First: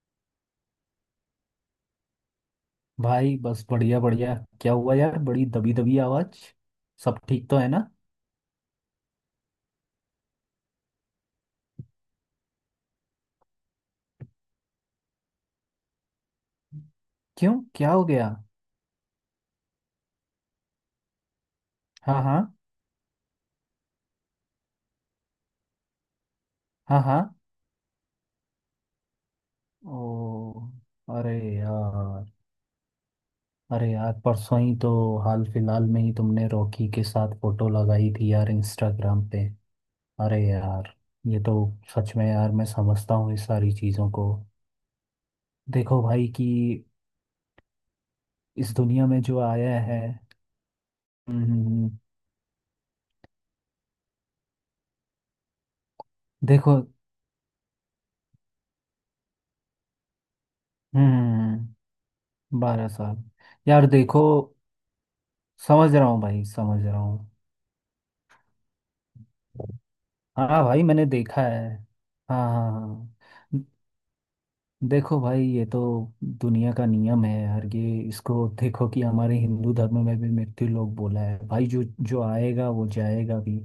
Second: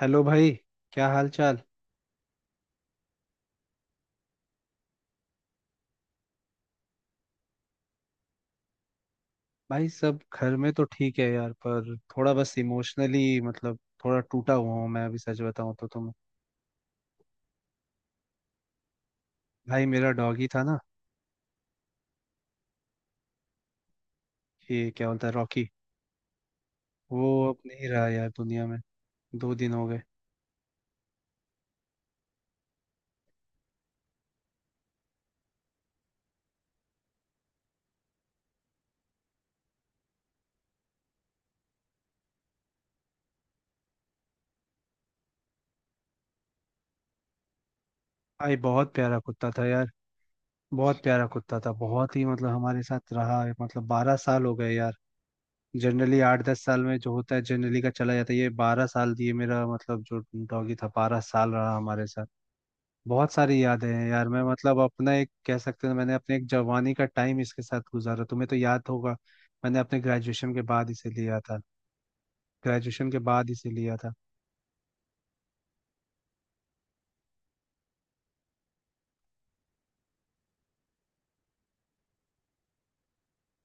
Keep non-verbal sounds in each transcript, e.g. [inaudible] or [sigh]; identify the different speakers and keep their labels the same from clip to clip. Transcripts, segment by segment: Speaker 1: Hello भाई। क्या हाल चाल।
Speaker 2: भाई बस बढ़िया बढ़िया। क्या हुआ यार, बड़ी दबी दबी आवाज। सब ठीक तो है ना?
Speaker 1: भाई सब घर में तो ठीक है यार, पर थोड़ा बस इमोशनली मतलब थोड़ा टूटा हुआ हूँ मैं अभी, सच बताऊँ तो। तुम।
Speaker 2: क्यों, क्या हो गया?
Speaker 1: भाई मेरा डॉगी था ना,
Speaker 2: हाँ, हाँ,
Speaker 1: ये क्या बोलता है, रॉकी।
Speaker 2: हाँ, हाँ।
Speaker 1: वो अब नहीं रहा यार दुनिया में। 2 दिन हो
Speaker 2: ओ।
Speaker 1: गए।
Speaker 2: अरे यार। अरे यार, परसों ही तो, हाल फिलहाल में ही तुमने रॉकी के साथ फोटो लगाई थी यार इंस्टाग्राम पे। अरे यार, ये तो। सच में यार, मैं समझता हूँ इस सारी चीज़ों को। देखो भाई कि
Speaker 1: भाई
Speaker 2: इस
Speaker 1: बहुत
Speaker 2: दुनिया
Speaker 1: प्यारा
Speaker 2: में जो
Speaker 1: कुत्ता था
Speaker 2: आया
Speaker 1: यार।
Speaker 2: है।
Speaker 1: बहुत प्यारा
Speaker 2: हम्म। हम्म।
Speaker 1: कुत्ता था,
Speaker 2: हम्म।
Speaker 1: बहुत ही मतलब हमारे साथ रहा है, मतलब 12 साल हो गए यार। जनरली आठ दस
Speaker 2: देखो।
Speaker 1: साल में जो होता है, जनरली का चला जाता है, ये 12 साल दिए, मेरा मतलब जो डॉगी था 12 साल रहा
Speaker 2: हम्म।
Speaker 1: हमारे साथ।
Speaker 2: 12 साल।
Speaker 1: बहुत सारी
Speaker 2: यार
Speaker 1: यादें हैं
Speaker 2: देखो,
Speaker 1: यार, मैं मतलब अपना एक कह सकते हैं,
Speaker 2: समझ रहा
Speaker 1: मैंने
Speaker 2: हूँ
Speaker 1: अपने
Speaker 2: भाई,
Speaker 1: एक
Speaker 2: समझ
Speaker 1: जवानी
Speaker 2: रहा
Speaker 1: का
Speaker 2: हूँ।
Speaker 1: टाइम इसके साथ गुजारा, तुम्हें तो याद होगा। मैंने अपने ग्रेजुएशन के
Speaker 2: हाँ भाई,
Speaker 1: बाद
Speaker 2: मैंने
Speaker 1: इसे लिया
Speaker 2: देखा
Speaker 1: था।
Speaker 2: है। हाँ, हाँ, हाँ।
Speaker 1: ग्रेजुएशन के बाद
Speaker 2: द-
Speaker 1: इसे लिया था।
Speaker 2: देखो भाई, ये तो दुनिया का नियम है यार। ये इसको देखो कि हमारे हिंदू धर्म में भी मृत्यु लोक बोला है भाई, जो जो आएगा वो जाएगा भी।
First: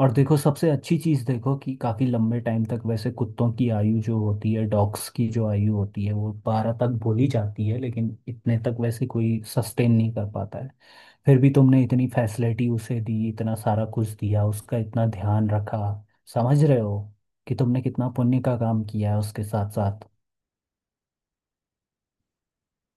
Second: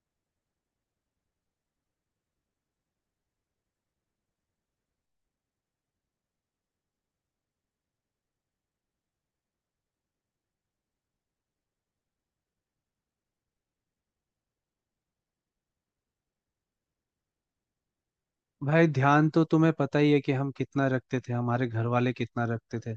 Speaker 2: और देखो, सबसे अच्छी चीज़ देखो कि काफ़ी लंबे टाइम तक, वैसे कुत्तों की आयु जो होती है, डॉग्स की जो आयु होती है वो 12 तक बोली जाती है, लेकिन इतने तक वैसे कोई सस्टेन नहीं कर पाता है। फिर भी तुमने इतनी फैसिलिटी उसे दी, इतना सारा कुछ दिया, उसका इतना ध्यान रखा। समझ रहे हो कि तुमने कितना पुण्य का काम
Speaker 1: भाई
Speaker 2: किया है
Speaker 1: ध्यान तो
Speaker 2: उसके साथ
Speaker 1: तुम्हें पता
Speaker 2: साथ।
Speaker 1: ही है कि हम कितना रखते थे, हमारे घर वाले कितना रखते थे।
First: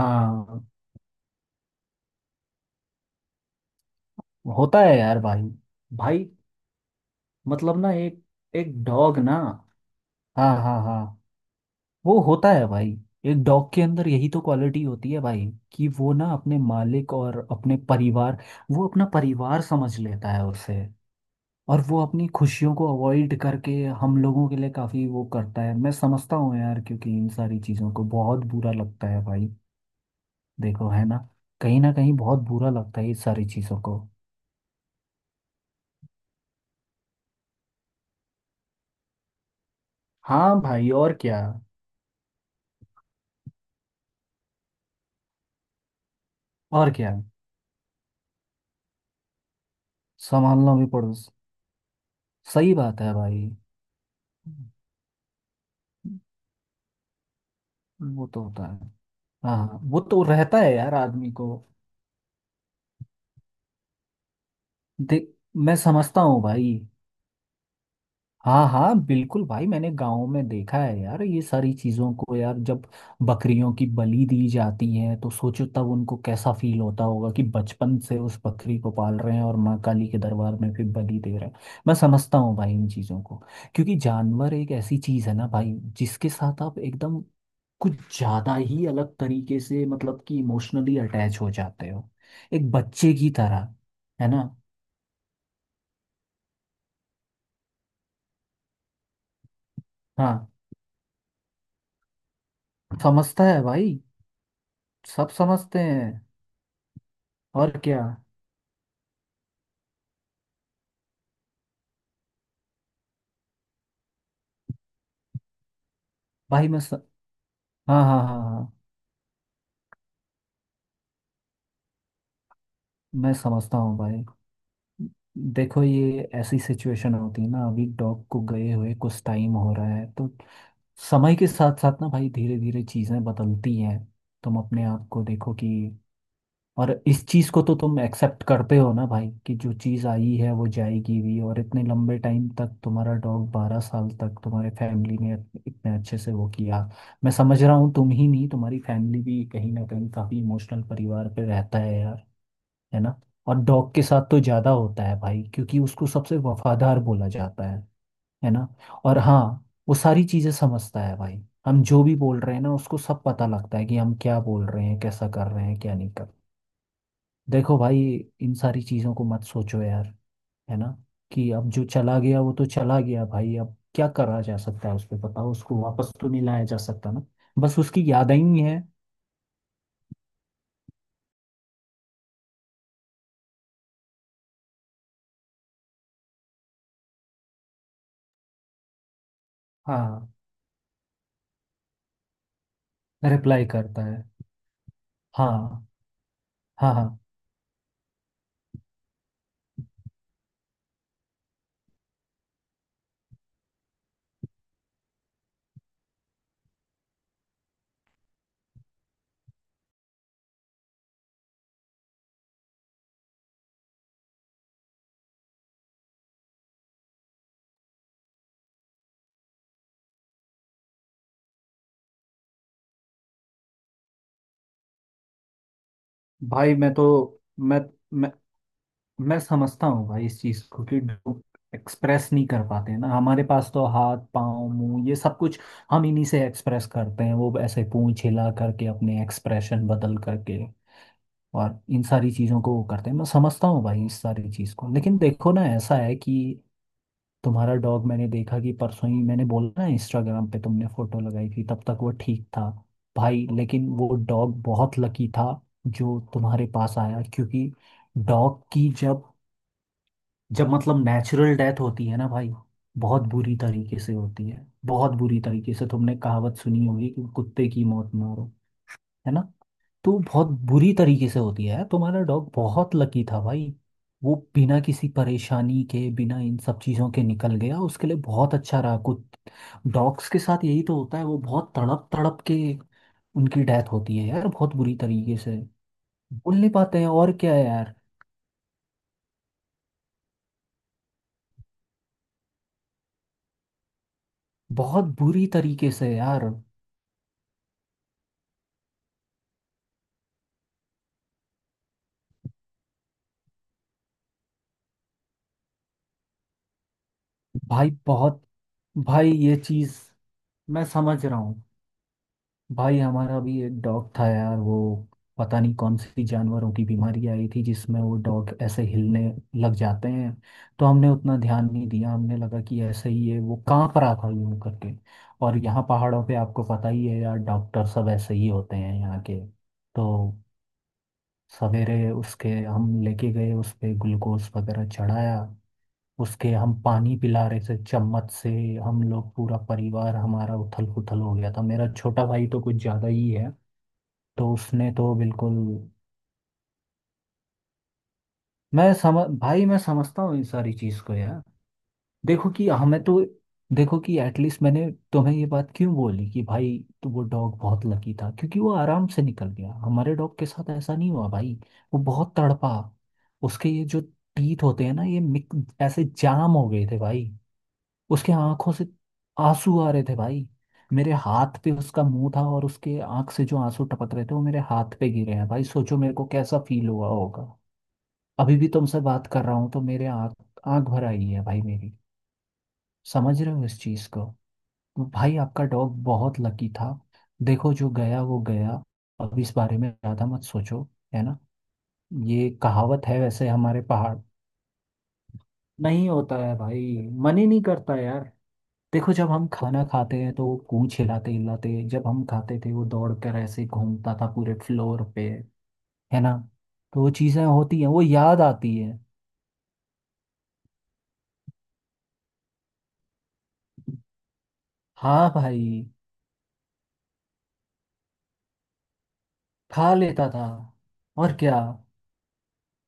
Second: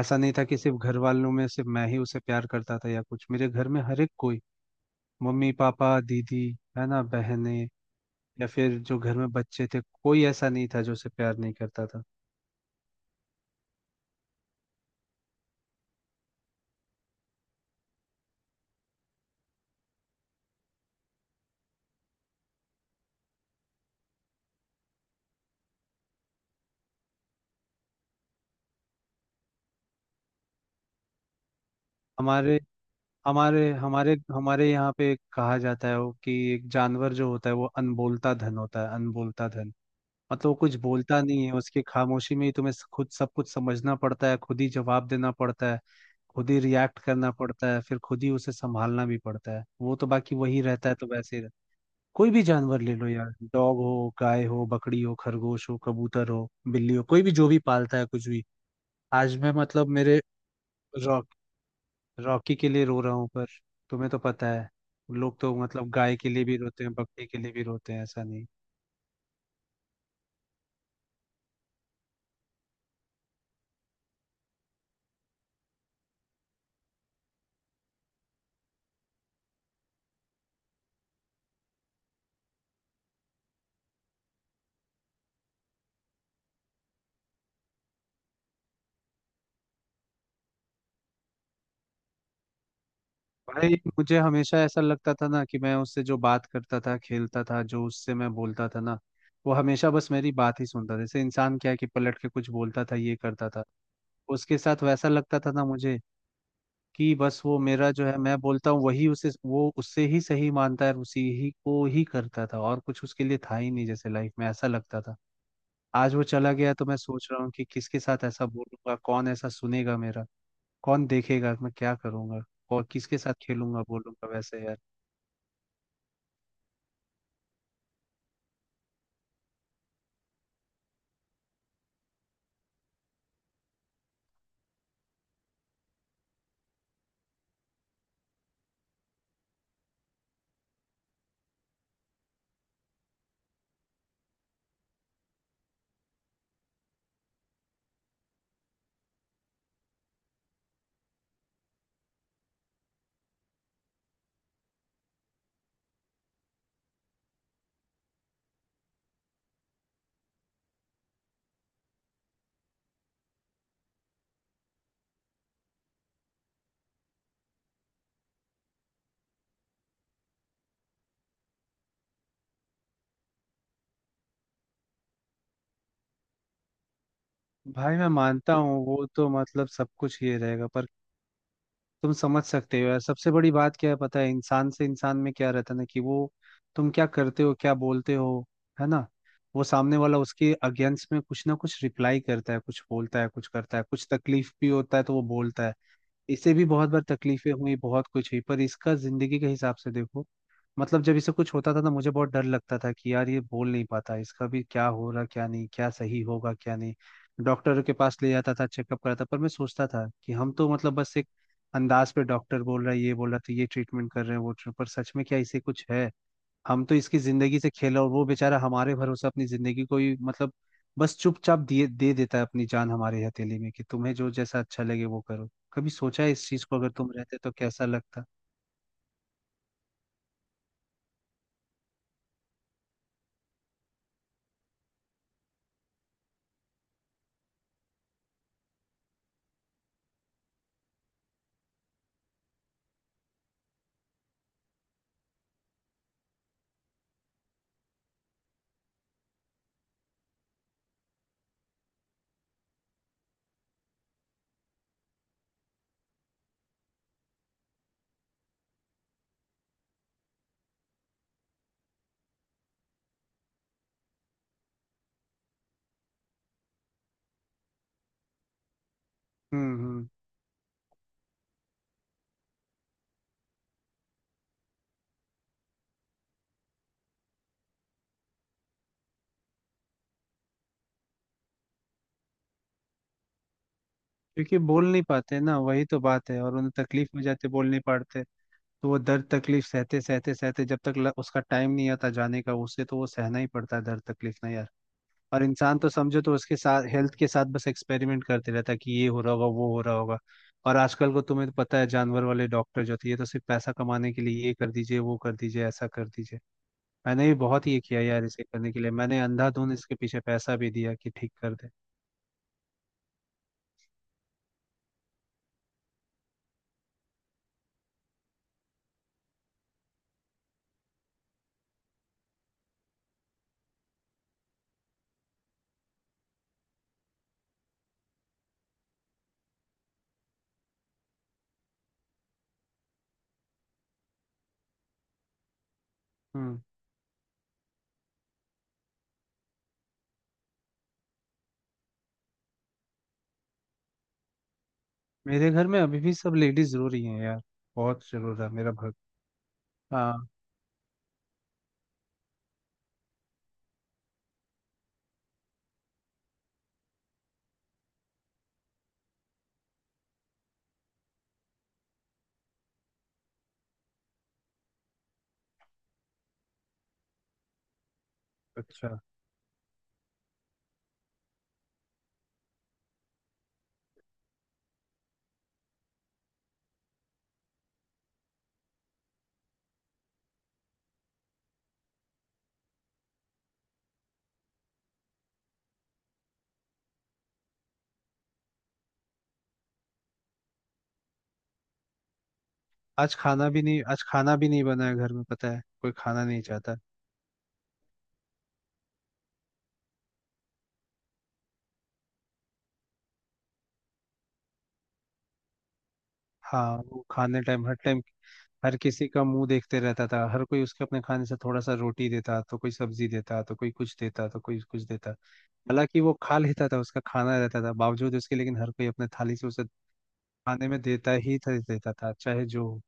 Speaker 1: ऐसा नहीं था कि सिर्फ घर वालों में सिर्फ मैं ही उसे प्यार करता था या कुछ, मेरे घर में हर एक कोई,
Speaker 2: होता है यार भाई।
Speaker 1: मम्मी पापा
Speaker 2: भाई
Speaker 1: दीदी, है ना, बहनें,
Speaker 2: मतलब ना एक,
Speaker 1: या फिर
Speaker 2: एक
Speaker 1: जो घर
Speaker 2: डॉग
Speaker 1: में
Speaker 2: ना।
Speaker 1: बच्चे थे, कोई ऐसा
Speaker 2: हाँ,
Speaker 1: नहीं
Speaker 2: हाँ,
Speaker 1: था जो उसे
Speaker 2: हाँ।
Speaker 1: प्यार नहीं करता था।
Speaker 2: वो होता है भाई। एक डॉग के अंदर यही तो क्वालिटी होती है भाई, कि वो ना अपने मालिक और अपने परिवार, वो अपना परिवार समझ लेता है उसे। और वो अपनी खुशियों को अवॉइड करके हम लोगों के लिए काफी वो करता है। मैं समझता हूँ यार, क्योंकि इन सारी चीजों को बहुत बुरा लगता है भाई। देखो, है ना, कहीं ना कहीं बहुत
Speaker 1: हमारे
Speaker 2: बुरा लगता है ये सारी
Speaker 1: हमारे
Speaker 2: चीजों को।
Speaker 1: हमारे हमारे यहाँ पे कहा जाता है वो कि एक जानवर जो होता है वो अनबोलता धन होता है, अनबोलता धन। मतलब वो
Speaker 2: हाँ
Speaker 1: कुछ
Speaker 2: भाई, और
Speaker 1: बोलता
Speaker 2: क्या।
Speaker 1: नहीं है, उसकी खामोशी में ही तुम्हें खुद सब कुछ समझना पड़ता है, खुद ही जवाब देना पड़ता है, खुद ही
Speaker 2: और
Speaker 1: रिएक्ट
Speaker 2: क्या।
Speaker 1: करना पड़ता है, फिर खुद ही उसे संभालना भी पड़ता है। वो तो बाकी वही
Speaker 2: संभालना भी
Speaker 1: रहता है तो
Speaker 2: पड़ो।
Speaker 1: वैसे ही रहता है। कोई भी
Speaker 2: सही
Speaker 1: जानवर ले
Speaker 2: बात
Speaker 1: लो
Speaker 2: है
Speaker 1: यार,
Speaker 2: भाई,
Speaker 1: डॉग हो, गाय हो, बकरी हो, खरगोश हो, कबूतर हो, बिल्ली हो, कोई भी जो भी पालता है
Speaker 2: वो
Speaker 1: कुछ
Speaker 2: तो
Speaker 1: भी।
Speaker 2: होता है।
Speaker 1: आज मैं
Speaker 2: हाँ, हाँ,
Speaker 1: मतलब
Speaker 2: वो
Speaker 1: मेरे
Speaker 2: तो रहता है यार
Speaker 1: रॉ-
Speaker 2: आदमी को।
Speaker 1: रॉकी के लिए रो रहा हूँ, पर तुम्हें तो पता है,
Speaker 2: देख,
Speaker 1: लोग तो
Speaker 2: मैं
Speaker 1: मतलब गाय
Speaker 2: समझता
Speaker 1: के
Speaker 2: हूँ
Speaker 1: लिए भी
Speaker 2: भाई।
Speaker 1: रोते हैं, बकरी के लिए भी रोते हैं, ऐसा नहीं।
Speaker 2: हाँ, हाँ, बिल्कुल भाई, मैंने गांव में देखा है यार ये सारी चीज़ों को यार। जब बकरियों की बलि दी जाती है तो सोचो तब उनको कैसा फील होता होगा, कि बचपन से उस बकरी को पाल रहे हैं और माँ काली के दरबार में फिर बलि दे रहे हैं। मैं समझता हूँ भाई इन चीज़ों को। क्योंकि जानवर एक ऐसी चीज़ है ना भाई, जिसके साथ आप एकदम कुछ ज़्यादा ही अलग तरीके से मतलब कि इमोशनली अटैच हो जाते हो, एक बच्चे की तरह।
Speaker 1: भाई मुझे
Speaker 2: है ना।
Speaker 1: हमेशा ऐसा लगता था ना कि मैं उससे जो बात करता था, खेलता था, जो उससे मैं बोलता था ना, वो हमेशा बस मेरी
Speaker 2: हाँ,
Speaker 1: बात ही सुनता था। जैसे इंसान क्या है कि पलट के कुछ बोलता था, ये
Speaker 2: समझता
Speaker 1: करता
Speaker 2: है
Speaker 1: था,
Speaker 2: भाई,
Speaker 1: उसके साथ वैसा
Speaker 2: सब
Speaker 1: लगता था ना
Speaker 2: समझते
Speaker 1: मुझे,
Speaker 2: हैं।
Speaker 1: कि बस वो
Speaker 2: और
Speaker 1: मेरा
Speaker 2: क्या।
Speaker 1: जो है मैं बोलता हूँ वही उसे, वो उससे ही सही मानता है और उसी ही को ही करता था, और कुछ उसके लिए था ही नहीं जैसे लाइफ में, ऐसा लगता था। आज वो चला
Speaker 2: भाई
Speaker 1: गया तो मैं सोच रहा हूँ कि किसके
Speaker 2: हाँ, हाँ,
Speaker 1: साथ
Speaker 2: हाँ,
Speaker 1: ऐसा
Speaker 2: हाँ।
Speaker 1: बोलूंगा, कौन ऐसा सुनेगा मेरा, कौन देखेगा मैं क्या करूंगा, और किसके साथ
Speaker 2: मैं समझता
Speaker 1: खेलूंगा
Speaker 2: हूँ भाई।
Speaker 1: बोलूंगा वैसे यार।
Speaker 2: देखो, ये ऐसी सिचुएशन होती है ना, अभी डॉग को गए हुए कुछ टाइम हो रहा है, तो समय के साथ साथ ना भाई धीरे धीरे चीज़ें बदलती हैं। तुम अपने आप को देखो कि, और इस चीज को तो तुम एक्सेप्ट करते हो ना भाई, कि जो चीज आई है वो जाएगी भी। और इतने लंबे टाइम तक तुम्हारा डॉग 12 साल तक तुम्हारे फैमिली ने इतने अच्छे से वो किया। मैं समझ रहा हूँ, तुम ही नहीं तुम्हारी फैमिली भी कहीं ना कहीं काफी इमोशनल परिवार पे रहता है यार। है ना। और डॉग के साथ तो ज्यादा होता है भाई, क्योंकि उसको सबसे वफादार बोला जाता है। है ना। और हाँ, वो सारी चीजें समझता है भाई। हम जो भी बोल रहे हैं ना, उसको सब पता लगता है, कि हम क्या बोल रहे हैं, कैसा कर रहे हैं, क्या नहीं कर। देखो भाई, इन सारी चीजों को मत सोचो यार। है ना। कि अब जो चला गया वो तो चला गया भाई, अब क्या करा जा सकता है उस पे बताओ, उसको वापस तो नहीं लाया जा सकता ना। बस
Speaker 1: भाई
Speaker 2: उसकी
Speaker 1: मैं
Speaker 2: याद
Speaker 1: मानता
Speaker 2: ही है।
Speaker 1: हूँ वो तो मतलब सब कुछ ये रहेगा, पर तुम समझ सकते हो यार, सबसे बड़ी बात क्या है पता है, इंसान से इंसान में क्या रहता है ना, कि वो तुम क्या करते हो क्या बोलते हो, है ना, वो सामने वाला
Speaker 2: हाँ,
Speaker 1: उसके अगेंस्ट में कुछ ना कुछ रिप्लाई करता है, कुछ बोलता है, कुछ
Speaker 2: रिप्लाई
Speaker 1: करता है,
Speaker 2: करता
Speaker 1: कुछ
Speaker 2: है।
Speaker 1: तकलीफ भी होता है तो वो
Speaker 2: हाँ,
Speaker 1: बोलता है। इसे भी बहुत
Speaker 2: हाँ,
Speaker 1: बार
Speaker 2: हाँ।
Speaker 1: तकलीफें हुई, बहुत कुछ हुई, पर इसका जिंदगी के हिसाब से देखो, मतलब जब इसे कुछ होता था ना, मुझे बहुत डर लगता था कि यार ये बोल नहीं पाता, इसका भी क्या हो रहा क्या नहीं, क्या सही होगा क्या नहीं। डॉक्टर के पास ले जाता था, चेकअप कराता, पर मैं सोचता था कि हम तो मतलब बस एक अंदाज पे, डॉक्टर बोल रहा है, ये बोल रहा है तो ये ट्रीटमेंट कर रहे हैं, वो पर सच में क्या इसे कुछ है। हम तो इसकी जिंदगी से खेल, और वो बेचारा हमारे भरोसे अपनी जिंदगी को ही मतलब बस चुपचाप दिए दे देता है अपनी जान हमारी हथेली में, कि तुम्हें जो जैसा अच्छा लगे वो करो। कभी सोचा है इस चीज
Speaker 2: भाई
Speaker 1: को, अगर
Speaker 2: मैं तो
Speaker 1: तुम रहते तो
Speaker 2: मैं
Speaker 1: कैसा लगता।
Speaker 2: मैं मैं समझता हूँ भाई इस चीज को, कि एक्सप्रेस नहीं कर पाते हैं ना, हमारे पास तो हाथ पाँव मुंह ये सब कुछ, हम इन्हीं से एक्सप्रेस करते हैं, वो ऐसे पूंछ हिला करके, अपने एक्सप्रेशन बदल करके और इन सारी चीज़ों को वो करते हैं। मैं समझता हूँ भाई इस सारी चीज़ को, लेकिन देखो ना, ऐसा है कि तुम्हारा डॉग, मैंने देखा कि परसों ही मैंने बोला ना इंस्टाग्राम पे तुमने फोटो लगाई थी, तब तक वो ठीक था भाई। लेकिन वो डॉग बहुत लकी था जो तुम्हारे पास आया, क्योंकि डॉग की जब जब मतलब नेचुरल डेथ होती है ना भाई, बहुत बुरी तरीके से होती है। बहुत बुरी तरीके से। तुमने कहावत सुनी होगी कि कुत्ते की मौत मारो। है ना।
Speaker 1: हम्म। हम्म।
Speaker 2: तो बहुत बुरी तरीके से होती है। तुम्हारा डॉग बहुत लकी था भाई, वो बिना किसी परेशानी के, बिना इन सब चीज़ों के निकल गया, उसके लिए बहुत अच्छा रहा। कुछ डॉग्स के साथ यही तो होता है, वो बहुत तड़प तड़प के उनकी डेथ होती है यार,
Speaker 1: क्योंकि
Speaker 2: बहुत
Speaker 1: बोल
Speaker 2: बुरी
Speaker 1: नहीं
Speaker 2: तरीके
Speaker 1: पाते ना,
Speaker 2: से।
Speaker 1: वही तो बात है, और
Speaker 2: बोल नहीं
Speaker 1: उन्हें
Speaker 2: पाते
Speaker 1: तकलीफ
Speaker 2: हैं
Speaker 1: में
Speaker 2: और
Speaker 1: जाते
Speaker 2: क्या है
Speaker 1: बोल नहीं
Speaker 2: यार,
Speaker 1: पाते। तो वो दर्द तकलीफ सहते सहते सहते, जब तक उसका टाइम नहीं आता जाने का उसे, तो वो सहना ही पड़ता है दर्द तकलीफ ना यार।
Speaker 2: बहुत
Speaker 1: और
Speaker 2: बुरी
Speaker 1: इंसान तो
Speaker 2: तरीके से
Speaker 1: समझो तो
Speaker 2: यार।
Speaker 1: उसके साथ हेल्थ के साथ बस एक्सपेरिमेंट करते रहता है, कि ये हो रहा होगा, वो हो रहा होगा। और आजकल को तुम्हें तो पता है, जानवर वाले डॉक्टर जो थे, ये तो सिर्फ पैसा कमाने के लिए ये कर दीजिए, वो कर दीजिए, ऐसा कर दीजिए। मैंने भी बहुत ये
Speaker 2: भाई
Speaker 1: किया यार,
Speaker 2: बहुत
Speaker 1: इसे करने के लिए मैंने
Speaker 2: भाई, ये
Speaker 1: अंधाधुंध इसके
Speaker 2: चीज़
Speaker 1: पीछे पैसा भी
Speaker 2: मैं
Speaker 1: दिया कि
Speaker 2: समझ
Speaker 1: ठीक
Speaker 2: रहा
Speaker 1: कर
Speaker 2: हूँ।
Speaker 1: दे।
Speaker 2: भाई हमारा भी एक डॉग था यार। वो, पता नहीं कौन सी जानवरों की बीमारी आई थी, जिसमें वो डॉग ऐसे हिलने लग जाते हैं। तो हमने उतना ध्यान नहीं दिया, हमने लगा कि ऐसे ही है, वो कांप रहा था यूं करके। और यहाँ पहाड़ों पे आपको पता ही है यार, डॉक्टर सब ऐसे ही होते हैं यहाँ के। तो सवेरे उसके हम लेके गए, उस पे ग्लूकोज वगैरह चढ़ाया, उसके
Speaker 1: हम्म।
Speaker 2: हम पानी पिला रहे थे चम्मच से। हम लोग पूरा परिवार हमारा उथल पुथल हो गया था, मेरा छोटा भाई तो कुछ ज़्यादा ही है, तो उसने तो
Speaker 1: मेरे
Speaker 2: बिल्कुल।
Speaker 1: घर में अभी भी सब लेडीज जरूर ही हैं यार, बहुत जरूर है मेरा
Speaker 2: मैं
Speaker 1: भक्त।
Speaker 2: समझ भाई, मैं समझता
Speaker 1: हाँ।
Speaker 2: हूँ इन सारी चीज़ को यार। देखो कि हमें तो, देखो कि एटलीस्ट मैंने तुम्हें ये बात क्यों बोली कि भाई, तो वो डॉग बहुत लकी था क्योंकि वो आराम से निकल गया। हमारे डॉग के साथ ऐसा नहीं हुआ भाई, वो बहुत तड़पा। उसके ये जो टीथ होते हैं ना, ये ऐसे जाम हो गए थे भाई। उसके आंखों से
Speaker 1: अच्छा।
Speaker 2: आंसू आ रहे थे भाई। मेरे हाथ पे उसका मुंह था और उसके आंख से जो आंसू टपक रहे थे वो मेरे हाथ पे गिरे हैं भाई, सोचो मेरे को कैसा फील हुआ होगा। अभी भी तुमसे बात कर रहा हूँ तो मेरे आँख, आँख भर आई है भाई मेरी। समझ रहे हो इस चीज़ को। भाई आपका डॉग बहुत लकी था। देखो, जो गया वो गया, अब इस बारे में ज़्यादा मत सोचो। है ना। ये कहावत
Speaker 1: आज
Speaker 2: है
Speaker 1: खाना
Speaker 2: वैसे
Speaker 1: भी
Speaker 2: हमारे
Speaker 1: नहीं, आज
Speaker 2: पहाड़।
Speaker 1: खाना भी नहीं बना है घर में, पता है कोई
Speaker 2: नहीं
Speaker 1: खाना
Speaker 2: होता
Speaker 1: नहीं
Speaker 2: है
Speaker 1: चाहता।
Speaker 2: भाई, मन ही नहीं करता यार। देखो, जब हम खाना खाते हैं तो वो पूंछ हिलाते हिलाते, जब हम खाते थे वो दौड़ कर ऐसे घूमता था पूरे फ्लोर पे। है ना।
Speaker 1: हाँ,
Speaker 2: तो
Speaker 1: वो
Speaker 2: वो
Speaker 1: खाने
Speaker 2: चीज़ें होती हैं,
Speaker 1: टाइम
Speaker 2: वो याद
Speaker 1: हर
Speaker 2: आती है।
Speaker 1: किसी का मुंह देखते रहता था, हर कोई उसके अपने खाने से थोड़ा सा रोटी देता, तो कोई सब्जी देता, तो कोई कुछ देता, तो कोई कुछ देता।
Speaker 2: हाँ भाई,
Speaker 1: हालांकि वो खा लेता था, उसका खाना रहता था बावजूद उसके, लेकिन हर कोई अपने थाली से उसे
Speaker 2: खा लेता था।
Speaker 1: खाने में देता
Speaker 2: और
Speaker 1: ही
Speaker 2: क्या।
Speaker 1: था, देता था, चाहे जो हो।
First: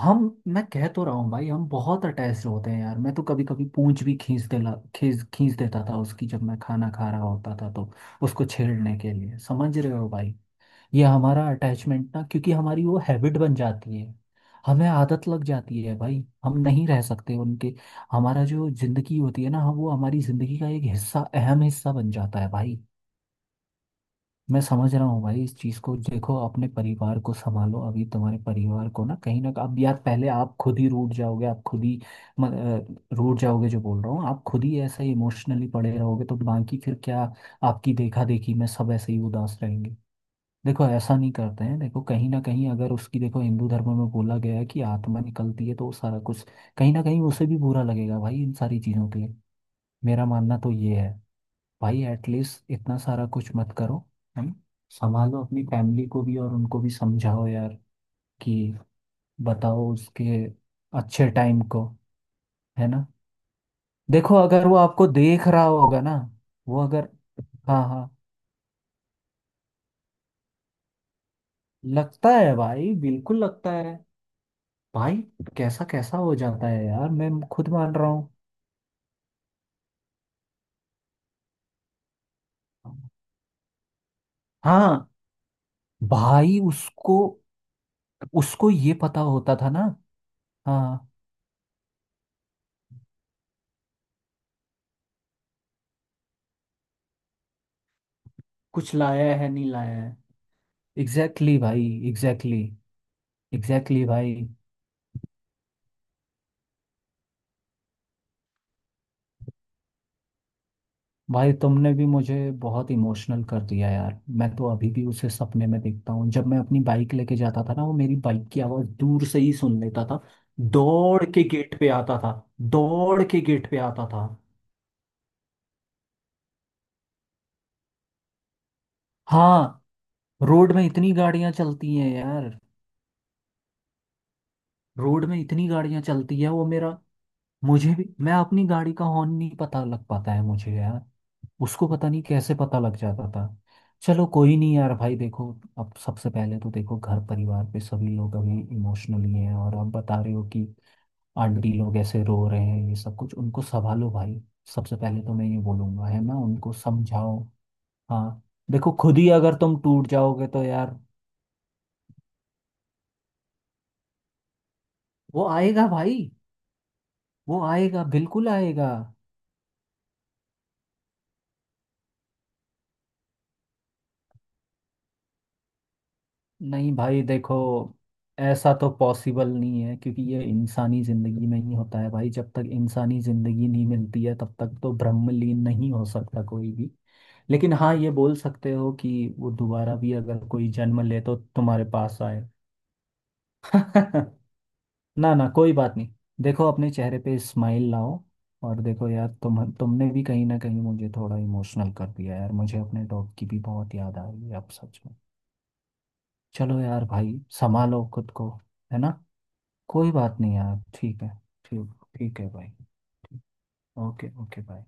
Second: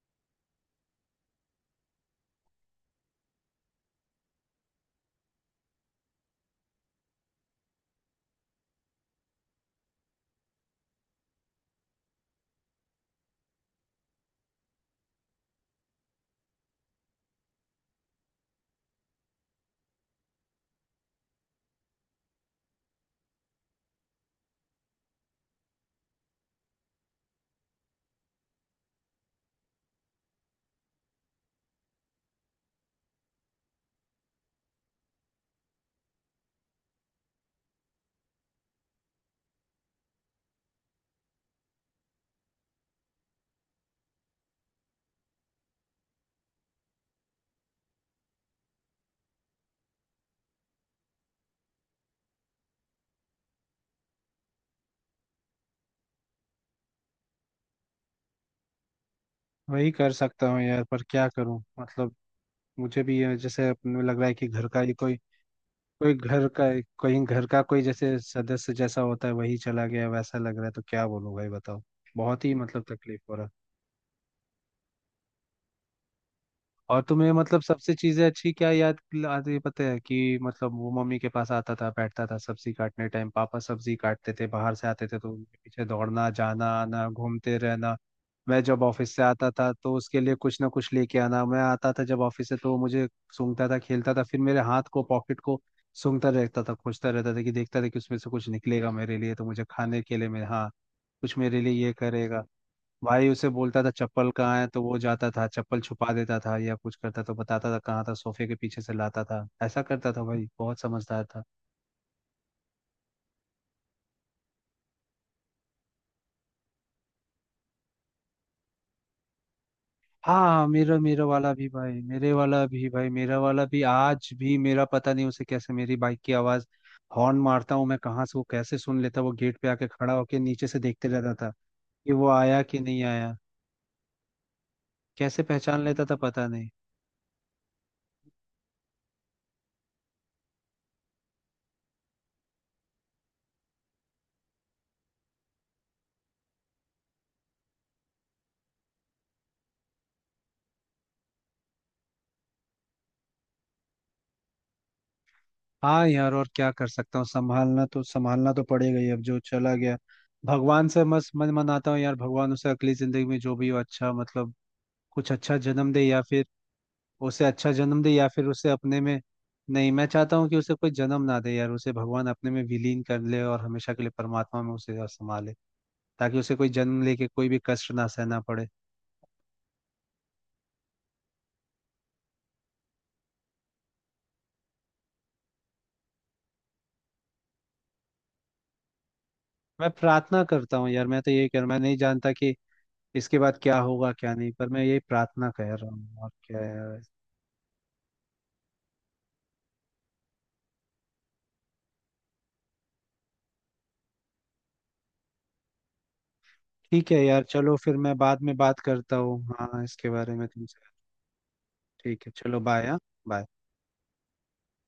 Speaker 2: हम, मैं कह तो रहा हूँ भाई, हम बहुत अटैच्ड होते हैं यार। मैं तो कभी कभी पूंछ भी खींच देला खींच खींच देता था उसकी, जब मैं खाना खा रहा होता था तो उसको छेड़ने के लिए। समझ रहे हो भाई, ये हमारा अटैचमेंट ना, क्योंकि हमारी वो हैबिट बन जाती है, हमें आदत लग जाती है भाई। हम नहीं रह सकते उनके, हमारा जो जिंदगी होती है ना, हम वो, हमारी जिंदगी का एक हिस्सा अहम हिस्सा बन जाता है भाई। मैं समझ रहा हूँ भाई इस चीज़ को। देखो अपने परिवार को संभालो, अभी तुम्हारे परिवार को ना कहीं ना, अब यार पहले आप खुद ही रूठ जाओगे, आप खुद ही म- रूठ जाओगे, जो बोल रहा हूँ। आप खुद ही ऐसे इमोशनली पड़े रहोगे तो बाकी फिर क्या, आपकी देखा देखी में सब ऐसे ही उदास रहेंगे। देखो ऐसा नहीं करते हैं, देखो कहीं ना कहीं अगर उसकी, देखो हिंदू धर्म में बोला गया है कि आत्मा निकलती है तो वो सारा कुछ, कहीं ना कहीं उसे भी बुरा लगेगा भाई इन सारी चीज़ों के लिए। मेरा मानना तो ये है भाई, एटलीस्ट इतना सारा कुछ मत करो। है ना। संभालो अपनी फैमिली को भी और उनको भी समझाओ यार, कि
Speaker 1: वही
Speaker 2: बताओ
Speaker 1: कर
Speaker 2: उसके
Speaker 1: सकता हूँ यार, पर क्या
Speaker 2: अच्छे
Speaker 1: करूँ
Speaker 2: टाइम को।
Speaker 1: मतलब,
Speaker 2: है
Speaker 1: मुझे
Speaker 2: ना।
Speaker 1: भी ये जैसे अपने लग रहा है
Speaker 2: देखो
Speaker 1: कि
Speaker 2: अगर
Speaker 1: घर
Speaker 2: वो
Speaker 1: का ही
Speaker 2: आपको
Speaker 1: कोई,
Speaker 2: देख रहा होगा
Speaker 1: कोई
Speaker 2: ना,
Speaker 1: घर का
Speaker 2: वो अगर।
Speaker 1: कोई घर का कोई
Speaker 2: हाँ, हाँ,
Speaker 1: जैसे सदस्य जैसा होता है, वही चला गया वैसा लग रहा है, तो क्या बोलूं भाई बताओ।
Speaker 2: लगता
Speaker 1: बहुत ही
Speaker 2: है
Speaker 1: मतलब
Speaker 2: भाई,
Speaker 1: तकलीफ हो
Speaker 2: बिल्कुल
Speaker 1: रहा है।
Speaker 2: लगता है भाई। कैसा कैसा हो जाता है
Speaker 1: और
Speaker 2: यार,
Speaker 1: तुम्हें
Speaker 2: मैं
Speaker 1: मतलब
Speaker 2: खुद
Speaker 1: सबसे
Speaker 2: मान रहा
Speaker 1: चीजें
Speaker 2: हूँ।
Speaker 1: अच्छी क्या याद आती है पता है, कि मतलब वो मम्मी के पास आता था, बैठता था, सब्जी काटने टाइम पापा सब्जी काटते थे बाहर से आते
Speaker 2: हाँ
Speaker 1: थे तो उनके पीछे दौड़ना,
Speaker 2: भाई,
Speaker 1: जाना, आना,
Speaker 2: उसको,
Speaker 1: घूमते रहना। मैं
Speaker 2: उसको
Speaker 1: जब
Speaker 2: ये
Speaker 1: ऑफिस
Speaker 2: पता
Speaker 1: से आता
Speaker 2: होता था
Speaker 1: था
Speaker 2: ना।
Speaker 1: तो उसके लिए कुछ ना कुछ
Speaker 2: हाँ,
Speaker 1: लेके आना, मैं आता था जब ऑफिस से तो वो मुझे सूंघता था, खेलता था, फिर मेरे हाथ को, पॉकेट को सूंघता रहता था, खोजता रहता था, कि देखता था कि उसमें से कुछ निकलेगा
Speaker 2: कुछ
Speaker 1: मेरे लिए,
Speaker 2: लाया
Speaker 1: तो
Speaker 2: है
Speaker 1: मुझे
Speaker 2: नहीं लाया
Speaker 1: खाने के
Speaker 2: है।
Speaker 1: लिए मेरे, हाँ, कुछ
Speaker 2: एग्जैक्टली
Speaker 1: मेरे
Speaker 2: exactly भाई,
Speaker 1: लिए ये करेगा।
Speaker 2: एग्जैक्टली।
Speaker 1: भाई उसे बोलता था
Speaker 2: एग्जैक्टली
Speaker 1: चप्पल
Speaker 2: भाई।
Speaker 1: कहाँ है तो वो जाता था चप्पल छुपा देता था, या कुछ करता तो बताता था कहाँ था, सोफे के पीछे से लाता था, ऐसा करता था भाई, बहुत समझदार था।
Speaker 2: भाई तुमने भी मुझे बहुत इमोशनल कर दिया यार, मैं तो अभी भी उसे सपने में देखता हूँ। जब मैं अपनी बाइक लेके जाता था ना, वो मेरी बाइक की आवाज़ दूर से ही सुन लेता था,
Speaker 1: हाँ मेरा मेरा
Speaker 2: दौड़ के
Speaker 1: वाला भी
Speaker 2: गेट पे
Speaker 1: भाई,
Speaker 2: आता
Speaker 1: मेरे
Speaker 2: था।
Speaker 1: वाला भी भाई,
Speaker 2: दौड़
Speaker 1: मेरा
Speaker 2: के
Speaker 1: वाला
Speaker 2: गेट पे
Speaker 1: भी,
Speaker 2: आता था।
Speaker 1: आज भी मेरा पता नहीं उसे कैसे मेरी बाइक की आवाज, हॉर्न मारता हूँ मैं कहाँ से वो कैसे सुन लेता, वो गेट पे
Speaker 2: हाँ,
Speaker 1: आके खड़ा होके नीचे
Speaker 2: रोड
Speaker 1: से
Speaker 2: में
Speaker 1: देखते
Speaker 2: इतनी
Speaker 1: रहता था
Speaker 2: गाड़ियाँ चलती हैं
Speaker 1: कि वो
Speaker 2: यार,
Speaker 1: आया कि नहीं आया।
Speaker 2: रोड में
Speaker 1: कैसे
Speaker 2: इतनी
Speaker 1: पहचान
Speaker 2: गाड़ियाँ
Speaker 1: लेता था
Speaker 2: चलती
Speaker 1: पता
Speaker 2: है। वो
Speaker 1: नहीं।
Speaker 2: मेरा मुझे भी, मैं अपनी गाड़ी का हॉर्न नहीं पता लग पाता है मुझे यार, उसको पता नहीं कैसे पता लग जाता था। चलो कोई नहीं यार भाई, देखो अब सबसे पहले तो देखो, घर परिवार पे सभी लोग अभी इमोशनली हैं और आप बता रहे हो कि आंटी लोग ऐसे रो रहे हैं, ये सब कुछ उनको संभालो भाई। सबसे पहले तो मैं ये बोलूंगा,
Speaker 1: हाँ
Speaker 2: है
Speaker 1: यार,
Speaker 2: ना,
Speaker 1: और क्या
Speaker 2: उनको
Speaker 1: कर सकता हूँ,
Speaker 2: समझाओ। हाँ।
Speaker 1: संभालना तो
Speaker 2: देखो
Speaker 1: पड़ेगा ही,
Speaker 2: खुद
Speaker 1: अब
Speaker 2: ही
Speaker 1: जो
Speaker 2: अगर
Speaker 1: चला
Speaker 2: तुम
Speaker 1: गया।
Speaker 2: टूट जाओगे तो
Speaker 1: भगवान
Speaker 2: यार।
Speaker 1: से मस मन मनाता हूँ यार, भगवान उसे अगली जिंदगी में जो भी हो अच्छा मतलब कुछ
Speaker 2: वो
Speaker 1: अच्छा
Speaker 2: आएगा
Speaker 1: जन्म दे,
Speaker 2: भाई,
Speaker 1: या फिर उसे
Speaker 2: वो
Speaker 1: अच्छा जन्म
Speaker 2: आएगा,
Speaker 1: दे, या फिर
Speaker 2: बिल्कुल
Speaker 1: उसे
Speaker 2: आएगा।
Speaker 1: अपने में, नहीं, मैं चाहता हूँ कि उसे कोई जन्म ना दे यार, उसे भगवान अपने में विलीन कर ले, और हमेशा के लिए परमात्मा में उसे संभाले, ताकि उसे कोई
Speaker 2: नहीं
Speaker 1: जन्म
Speaker 2: भाई
Speaker 1: लेके कोई
Speaker 2: देखो,
Speaker 1: भी कष्ट ना सहना पड़े।
Speaker 2: ऐसा तो पॉसिबल नहीं है, क्योंकि ये इंसानी जिंदगी में ही होता है भाई। जब तक इंसानी जिंदगी नहीं मिलती है तब तक तो ब्रह्मलीन नहीं हो सकता कोई भी। लेकिन हाँ, ये बोल सकते हो कि वो
Speaker 1: मैं
Speaker 2: दोबारा भी
Speaker 1: प्रार्थना
Speaker 2: अगर कोई
Speaker 1: करता हूँ
Speaker 2: जन्म
Speaker 1: यार, मैं
Speaker 2: ले
Speaker 1: तो
Speaker 2: तो
Speaker 1: यही कह रहा हूँ, मैं
Speaker 2: तुम्हारे
Speaker 1: नहीं
Speaker 2: पास
Speaker 1: जानता
Speaker 2: आए।
Speaker 1: कि इसके बाद क्या होगा क्या
Speaker 2: [laughs]
Speaker 1: नहीं, पर मैं यही
Speaker 2: ना, ना,
Speaker 1: प्रार्थना
Speaker 2: कोई
Speaker 1: कर रहा
Speaker 2: बात नहीं।
Speaker 1: हूँ, और क्या
Speaker 2: देखो अपने
Speaker 1: है।
Speaker 2: चेहरे पे स्माइल लाओ। और देखो यार, तुमने भी कहीं ना कहीं मुझे थोड़ा इमोशनल कर दिया यार, मुझे अपने डॉग की भी बहुत याद आ रही है अब सच में। चलो यार
Speaker 1: ठीक है
Speaker 2: भाई,
Speaker 1: यार चलो, फिर
Speaker 2: संभालो
Speaker 1: मैं
Speaker 2: खुद
Speaker 1: बाद
Speaker 2: को।
Speaker 1: में बात
Speaker 2: है ना,
Speaker 1: करता हूँ हाँ इसके
Speaker 2: कोई
Speaker 1: बारे
Speaker 2: बात
Speaker 1: में
Speaker 2: नहीं यार,
Speaker 1: तुमसे।
Speaker 2: ठीक है। ठीक,
Speaker 1: ठीक है
Speaker 2: ठीक है
Speaker 1: चलो,
Speaker 2: भाई।
Speaker 1: बाय। हाँ।
Speaker 2: ठीक।
Speaker 1: बाय।
Speaker 2: Okay, okay, bye.